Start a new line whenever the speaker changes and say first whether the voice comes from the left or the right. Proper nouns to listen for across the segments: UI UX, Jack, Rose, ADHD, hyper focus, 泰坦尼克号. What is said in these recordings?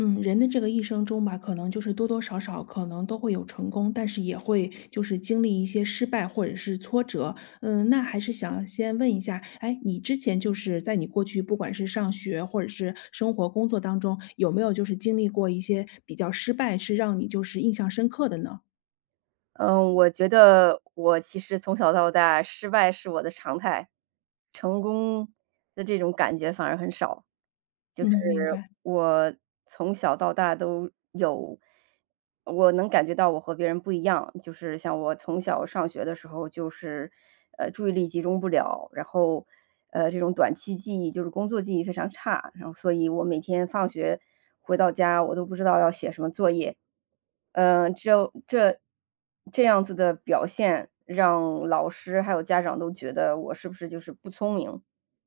left: 嗯，人的这个一生中吧，可能就是多多少少可能都会有成功，但是也会就是经历一些失败或者是挫折。嗯，那还是想先问一下，哎，你之前就是在你过去不管是上学或者是生活工作当中，有没有就是经历过一些比较失败，是让你就是印象深刻的呢？
right: 嗯，我觉得我其实从小到大失败是我的常态，成功的这种感觉反而很少。就是
left: 嗯，明白。
right: 我从小到大都有，我能感觉到我和别人不一样。就是像我从小上学的时候，就是注意力集中不了，然后这种短期记忆就是工作记忆非常差，然后所以我每天放学回到家，我都不知道要写什么作业。这这样子的表现，让老师还有家长都觉得我是不是就是不聪明？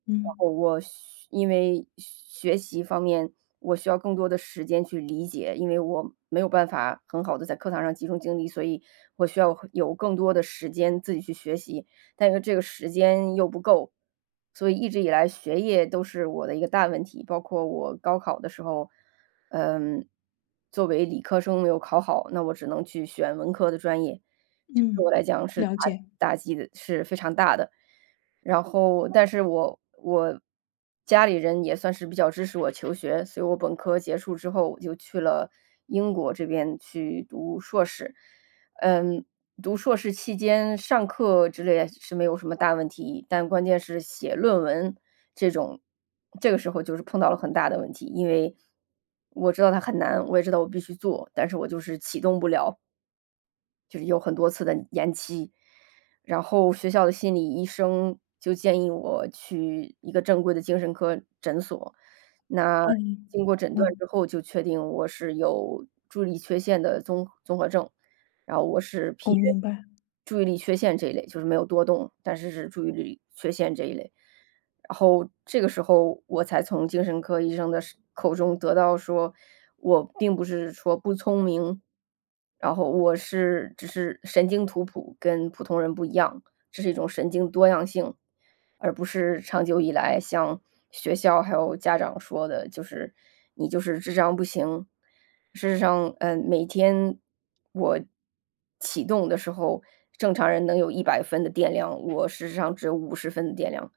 left: 嗯
right: 后我需因为学习方面，我需要更多的时间去理解，因为我没有办法很好的在课堂上集中精力，所以我需要有更多的时间自己去学习，但是这个时间又不够。所以一直以来学业都是我的一个大问题，包括我高考的时候，嗯，作为理科生没有考好，那我只能去选文科的专业，这对
left: 嗯，
right: 我来讲是
left: 了解。
right: 打击的是非常大的。然后但是我家里人也算是比较支持我求学，所以我本科结束之后，我就去了英国这边去读硕士。嗯，读硕士期间上课之类是没有什么大问题，但关键是写论文这种，这个时候就是碰到了很大的问题，因为我知道它很难，我也知道我必须做，但是我就是启动不了。就是有很多次的延期。然后学校的心理医生就建议我去一个正规的精神科诊所，那
left: 嗯
right: 经过诊断
left: 嗯，
right: 之后就确定我是有注意力缺陷的综合症，然后我是
left: 我
right: P 人
left: 明白。
right: 注意力缺陷这一类，就是没有多动，但是是注意力缺陷这一类。然后这个时候我才从精神科医生的是口中得到说，我并不是说不聪明，然后我是只是神经图谱跟普通人不一样，这是一种神经多样性，而不是长久以来像学校还有家长说的，就是你就是智商不行。事实上，嗯，每天我启动的时候，正常人能有100分的电量，我事实上只有50分的电量。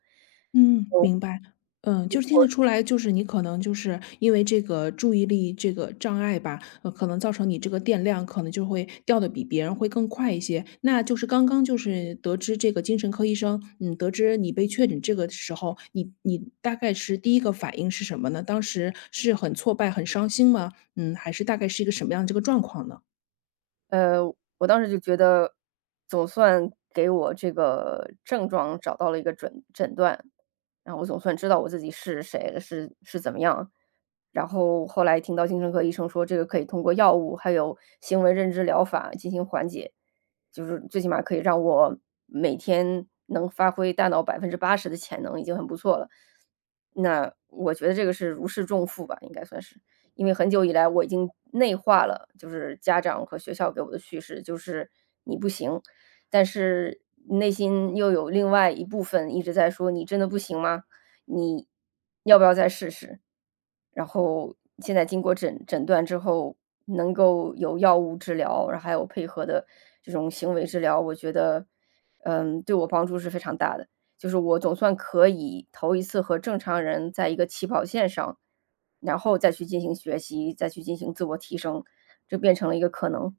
left: 嗯，明白。嗯，就是听得出来，就是你可能就是因为这个注意力这个障碍吧，可能造成你这个电量可能就会掉的比别人会更快一些。那就是刚刚就是得知这个精神科医生，嗯，得知你被确诊这个时候，你大概是第一个反应是什么呢？当时是很挫败、很伤心吗？嗯，还是大概是一个什么样的这个状况呢？
right: 呃，我当时就觉得，总算给我这个症状找到了一个诊断，然后我总算知道我自己是谁了，是是怎么样。然后后来听到精神科医生说，这个可以通过药物还有行为认知疗法进行缓解，就是最起码可以让我每天能发挥大脑80%的潜能，已经很不错了。那我觉得这个是如释重负吧，应该算是。因为很久以来我已经内化了，就是家长和学校给我的叙事，就是你不行，但是内心又有另外一部分一直在说你真的不行吗？你要不要再试试？然后现在经过诊断之后，能够有药物治疗，然后还有配合的这种行为治疗，我觉得，嗯，对我帮助是非常大的。就是我总算可以头一次和正常人在一个起跑线上，然后再去进行学习，再去进行自我提升，这变成了一个可能。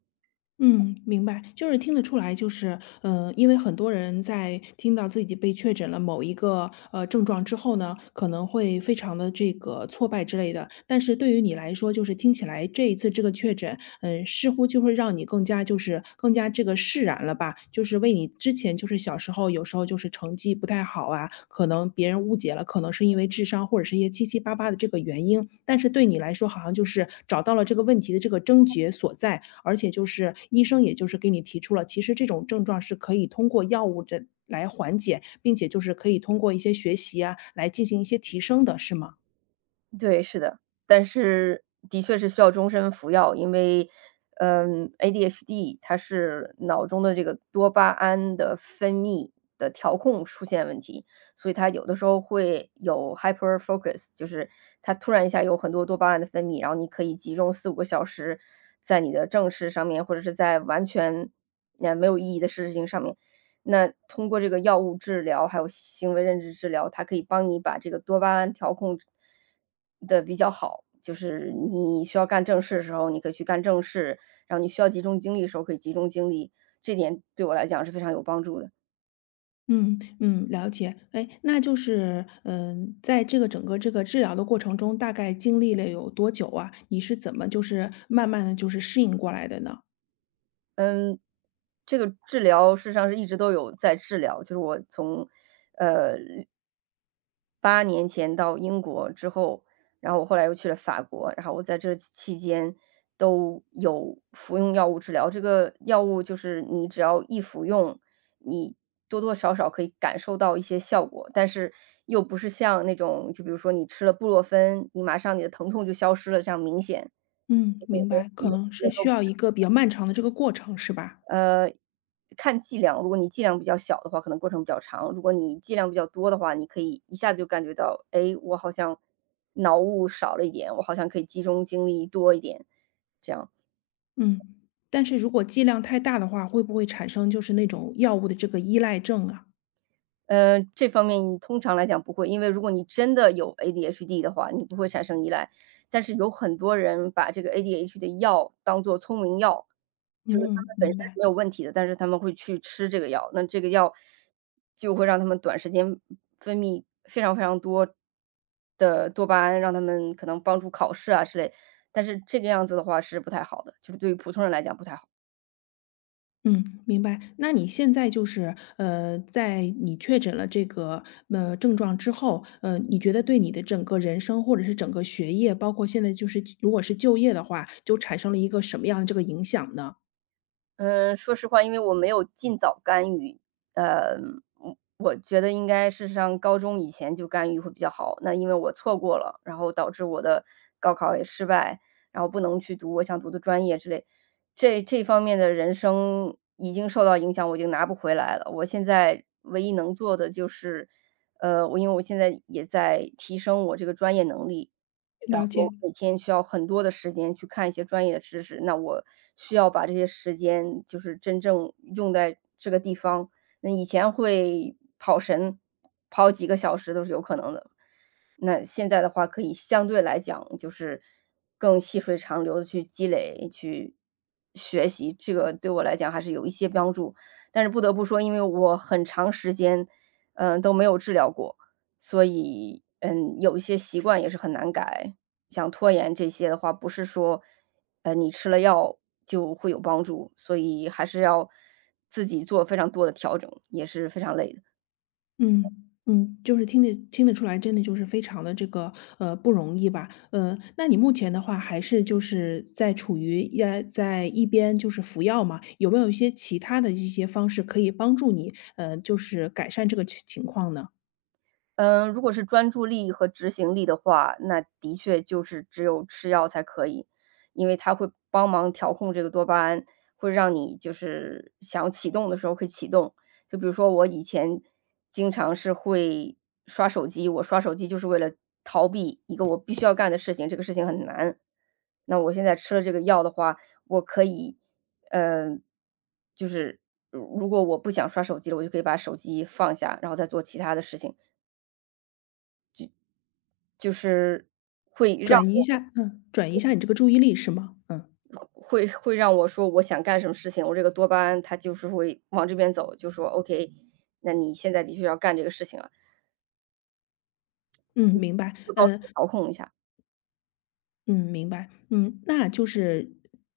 left: 嗯，明白，就是听得出来，就是，嗯，因为很多人在听到自己被确诊了某一个症状之后呢，可能会非常的这个挫败之类的。但是对于你来说，就是听起来这一次这个确诊，嗯、似乎就会让你更加就是更加这个释然了吧？就是为你之前就是小时候有时候就是成绩不太好啊，可能别人误解了，可能是因为智商或者是一些七七八八的这个原因，但是对你来说好像就是找到了这个问题的这个症结所在，而且就是医生也就是给你提出了，其实这种症状是可以通过药物这来缓解，并且就是可以通过一些学习啊来进行一些提升的，是吗？
right: 对，是的，但是的确是需要终身服药，因为，嗯，ADHD 它是脑中的这个多巴胺的分泌的调控出现问题，所以它有的时候会有 hyper focus,就是它突然一下有很多多巴胺的分泌，然后你可以集中4、5个小时在你的正事上面，或者是在完全，没有意义的事情上面。那通过这个药物治疗，还有行为认知治疗，它可以帮你把这个多巴胺调控的比较好。就是你需要干正事的时候，你可以去干正事，然后你需要集中精力的时候可以集中精力，这点对我来讲是非常有帮助的。
left: 嗯嗯，了解。哎，那就是嗯，在这个整个这个治疗的过程中，大概经历了有多久啊？你是怎么就是慢慢的就是适应过来的呢？
right: 这个治疗事实上是一直都有在治疗，就是我从，呃8年前到英国之后，然后我后来又去了法国，然后我在这期间都有服用药物治疗。这个药物就是你只要一服用，你多多少少可以感受到一些效果，但是又不是像那种就比如说你吃了布洛芬，你马上你的疼痛就消失了，这样明显。
left: 嗯，明白，可能是需要一个比较漫长的这个过程，是吧？
right: 看剂量，如果你剂量比较小的话，可能过程比较长；如果你剂量比较多的话，你可以一下子就感觉到，哎，我好像脑雾少了一点，我好像可以集中精力多一点，这样。
left: 嗯，但是如果剂量太大的话，会不会产生就是那种药物的这个依赖症啊？
right: 这方面你通常来讲不会，因为如果你真的有 ADHD 的话，你不会产生依赖。但是有很多人把这个 ADHD 的药当做聪明药，就是他
left: 嗯，
right: 们本身
left: 明
right: 是
left: 白，
right: 没有问题的，但是他们会去吃这个药，那这个药就会让他们短时间分泌非常非常多的多巴胺，让他们可能帮助考试啊之类。但是这个样子的话是不太好的，就是对于普通人来讲不太好。
left: 嗯，明白。那你现在就是在你确诊了这个症状之后，你觉得对你的整个人生或者是整个学业，包括现在就是如果是就业的话，就产生了一个什么样的这个影响呢？
right: 嗯，说实话，因为我没有尽早干预，呃，我觉得应该事实上高中以前就干预会比较好。那因为我错过了，然后导致我的高考也失败，然后不能去读我想读的专业之类，这方面的人生已经受到影响，我已经拿不回来了。我现在唯一能做的就是，我因为我现在也在提升我这个专业能力，然
left: 了解，
right: 后每天需要很多的时间去看一些专业的知识，那我需要把这些时间就是真正用在这个地方。那以前会跑神，跑几个小时都是有可能的。那现在的话可以相对来讲就是更细水长流的去积累、去学习，这个对我来讲还是有一些帮助。但是不得不说，因为我很长时间，嗯，都没有治疗过，所以，嗯，有一些习惯也是很难改。想拖延这些的话，不是说，你吃了药就会有帮助，所以还是要自己做非常多的调整，也是非常累的。
left: 嗯嗯，就是听得出来，真的就是非常的这个不容易吧？那你目前的话还是就是在处于也在一边就是服药嘛？有没有一些其他的一些方式可以帮助你就是改善这个情况呢？
right: 嗯，如果是专注力和执行力的话，那的确就是只有吃药才可以，因为它会帮忙调控这个多巴胺，会让你就是想要启动的时候可以启动。就比如说我以前经常是会刷手机，我刷手机就是为了逃避一个我必须要干的事情，这个事情很难。那我现在吃了这个药的话，我可以，呃，就是如果我不想刷手机了，我就可以把手机放下，然后再做其他的事情。就是会让
left: 转移一
right: 我
left: 下，嗯，转移一下你这个注意力是吗？嗯
right: 会让我说我想干什么事情，我这个多巴胺它就是会往这边走，就说 OK,那你现在的确要干这个事情了，
left: 嗯，明白。
right: 会帮我调控一下。
left: 嗯，明白。嗯，那就是，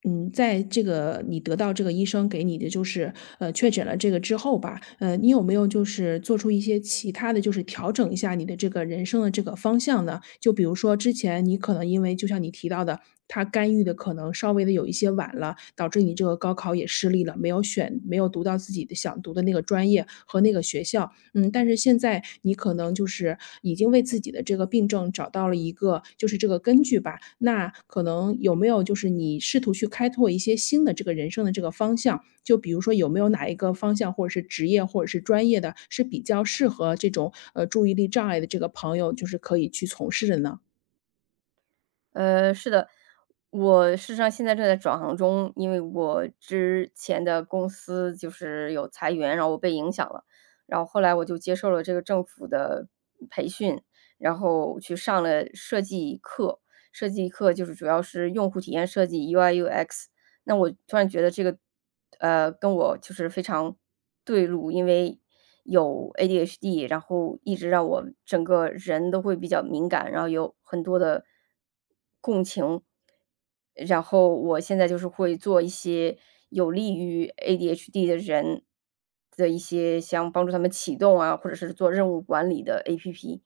left: 嗯，在这个你得到这个医生给你的就是，确诊了这个之后吧，你有没有就是做出一些其他的就是调整一下你的这个人生的这个方向呢？就比如说之前你可能因为就像你提到的，他干预的可能稍微的有一些晚了，导致你这个高考也失利了，没有读到自己的想读的那个专业和那个学校。嗯，但是现在你可能就是已经为自己的这个病症找到了一个就是这个根据吧，那可能有没有就是你试图去开拓一些新的这个人生的这个方向？就比如说有没有哪一个方向或者是职业或者是专业的，是比较适合这种，注意力障碍的这个朋友，就是可以去从事的呢？
right: 是的，我事实上现在正在转行中，因为我之前的公司就是有裁员，然后我被影响了，然后后来我就接受了这个政府的培训，然后去上了设计课。设计课就是主要是用户体验设计 UI UX，那我突然觉得这个，跟我就是非常对路，因为有 ADHD，然后一直让我整个人都会比较敏感，然后有很多的共情。然后我现在就是会做一些有利于 ADHD 的人的一些像帮助他们启动啊，或者是做任务管理的 APP，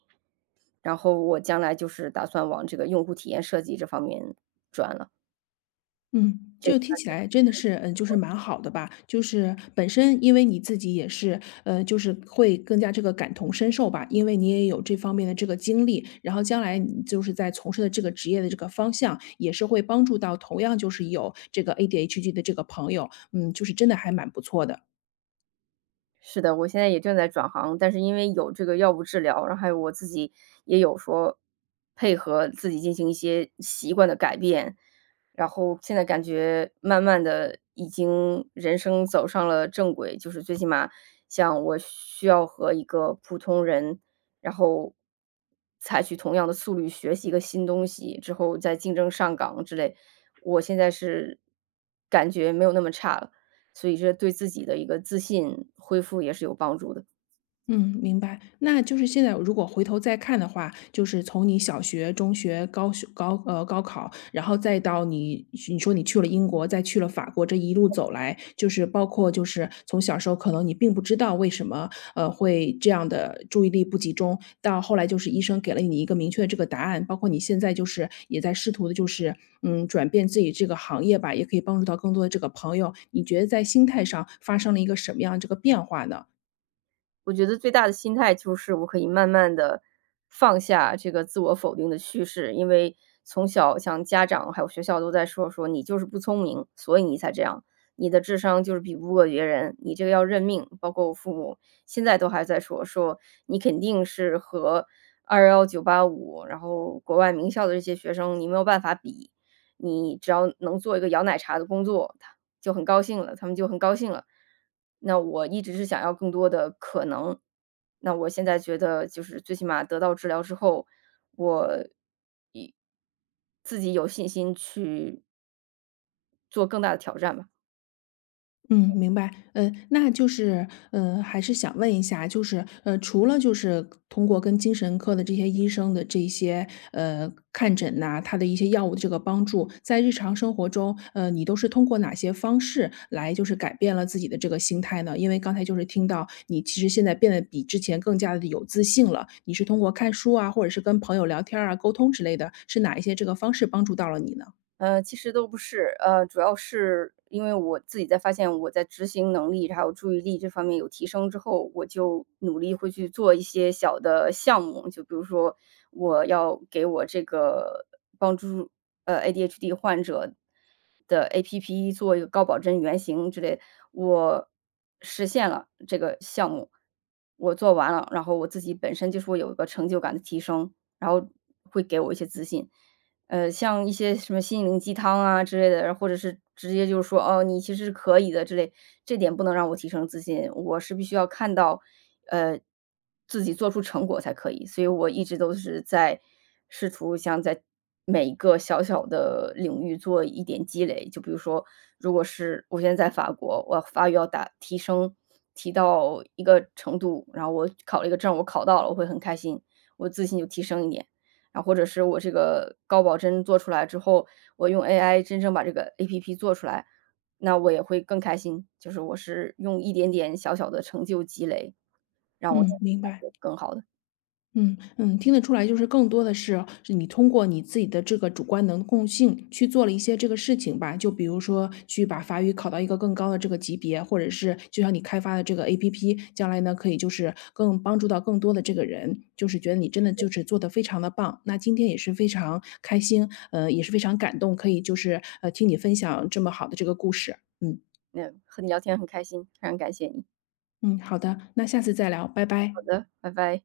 right: 然后我将来就是打算往这个用户体验设计这方面转了。
left: 嗯，就听起来真的是，嗯，就是蛮好的吧。就是本身因为你自己也是，就是会更加这个感同身受吧，因为你也有这方面的这个经历，然后将来你就是在从事的这个职业的这个方向，也是会帮助到同样就是有这个 ADHD 的这个朋友，嗯，就是真的还蛮不错的。
right: 是的，我现在也正在转行，但是因为有这个药物治疗，然后还有我自己也有说配合自己进行一些习惯的改变，然后现在感觉慢慢的已经人生走上了正轨，就是最起码像我需要和一个普通人，然后采取同样的速率学习一个新东西，之后再竞争上岗之类，我现在是感觉没有那么差了。所以这对自己的一个自信恢复也是有帮助的。
left: 嗯，明白。那就是现在如果回头再看的话，就是从你小学、中学、高考，然后再到你说你去了英国，再去了法国，这一路走来，就是包括就是从小时候可能你并不知道为什么，会这样的注意力不集中，到后来就是医生给了你一个明确的这个答案，包括你现在就是也在试图的就是，嗯，转变自己这个行业吧，也可以帮助到更多的这个朋友，你觉得在心态上发生了一个什么样的这个变化呢？
right: 我觉得最大的心态就是我可以慢慢的放下这个自我否定的叙事，因为从小像家长还有学校都在说说你就是不聪明，所以你才这样，你的智商就是比不过别人，你这个要认命。包括我父母现在都还在说你肯定是和211 985，然后国外名校的这些学生，你没有办法比，你只要能做一个摇奶茶的工作，就很高兴了，他们就很高兴了。那我一直是想要更多的可能，那我现在觉得就是最起码得到治疗之后，我一自己有信心去做更大的挑战吧。
left: 嗯，明白。那就是，还是想问一下，就是，除了就是通过跟精神科的这些医生的这些，看诊呐、他的一些药物的这个帮助，在日常生活中，你都是通过哪些方式来就是改变了自己的这个心态呢？因为刚才就是听到你其实现在变得比之前更加的有自信了，你是通过看书啊，或者是跟朋友聊天儿啊、沟通之类的，是哪一些这个方式帮助到了你呢？
right: 其实都不是，主要是因为我自己在发现我在执行能力还有注意力这方面有提升之后，我就努力会去做一些小的项目，就比如说我要给我这个帮助ADHD 患者的 APP 做一个高保真原型之类，我实现了这个项目，我做完了，然后我自己本身就是会有一个成就感的提升，然后会给我一些自信。像一些什么心灵鸡汤啊之类的，或者是直接就是说，哦，你其实是可以的之类，这点不能让我提升自信，我是必须要看到，呃，自己做出成果才可以。所以我一直都是在试图想在每一个小小的领域做一点积累。就比如说，如果是我现在在法国，我法语要打提升，提到一个程度，然后我考了一个证，我考到了，我会很开心，我自信就提升一点。啊，或者是我这个高保真做出来之后，我用 AI 真正把这个 APP 做出来，那我也会更开心。就是我是用一点点小小的成就积累，让我自
left: 嗯，
right: 己
left: 明
right: 感
left: 白。
right: 觉更好的。
left: 嗯嗯，听得出来，就是更多的是你通过你自己的这个主观能动性去做了一些这个事情吧。就比如说去把法语考到一个更高的这个级别，或者是就像你开发的这个 APP，将来呢可以就是更帮助到更多的这个人，就是觉得你真的就是做的非常的棒。那今天也是非常开心，也是非常感动，可以就是听你分享这么好的这个故事。嗯
right: 那和你聊天很开心，非常感谢你。
left: 嗯，好的，那下次再聊，拜拜。
right: 好的，拜拜。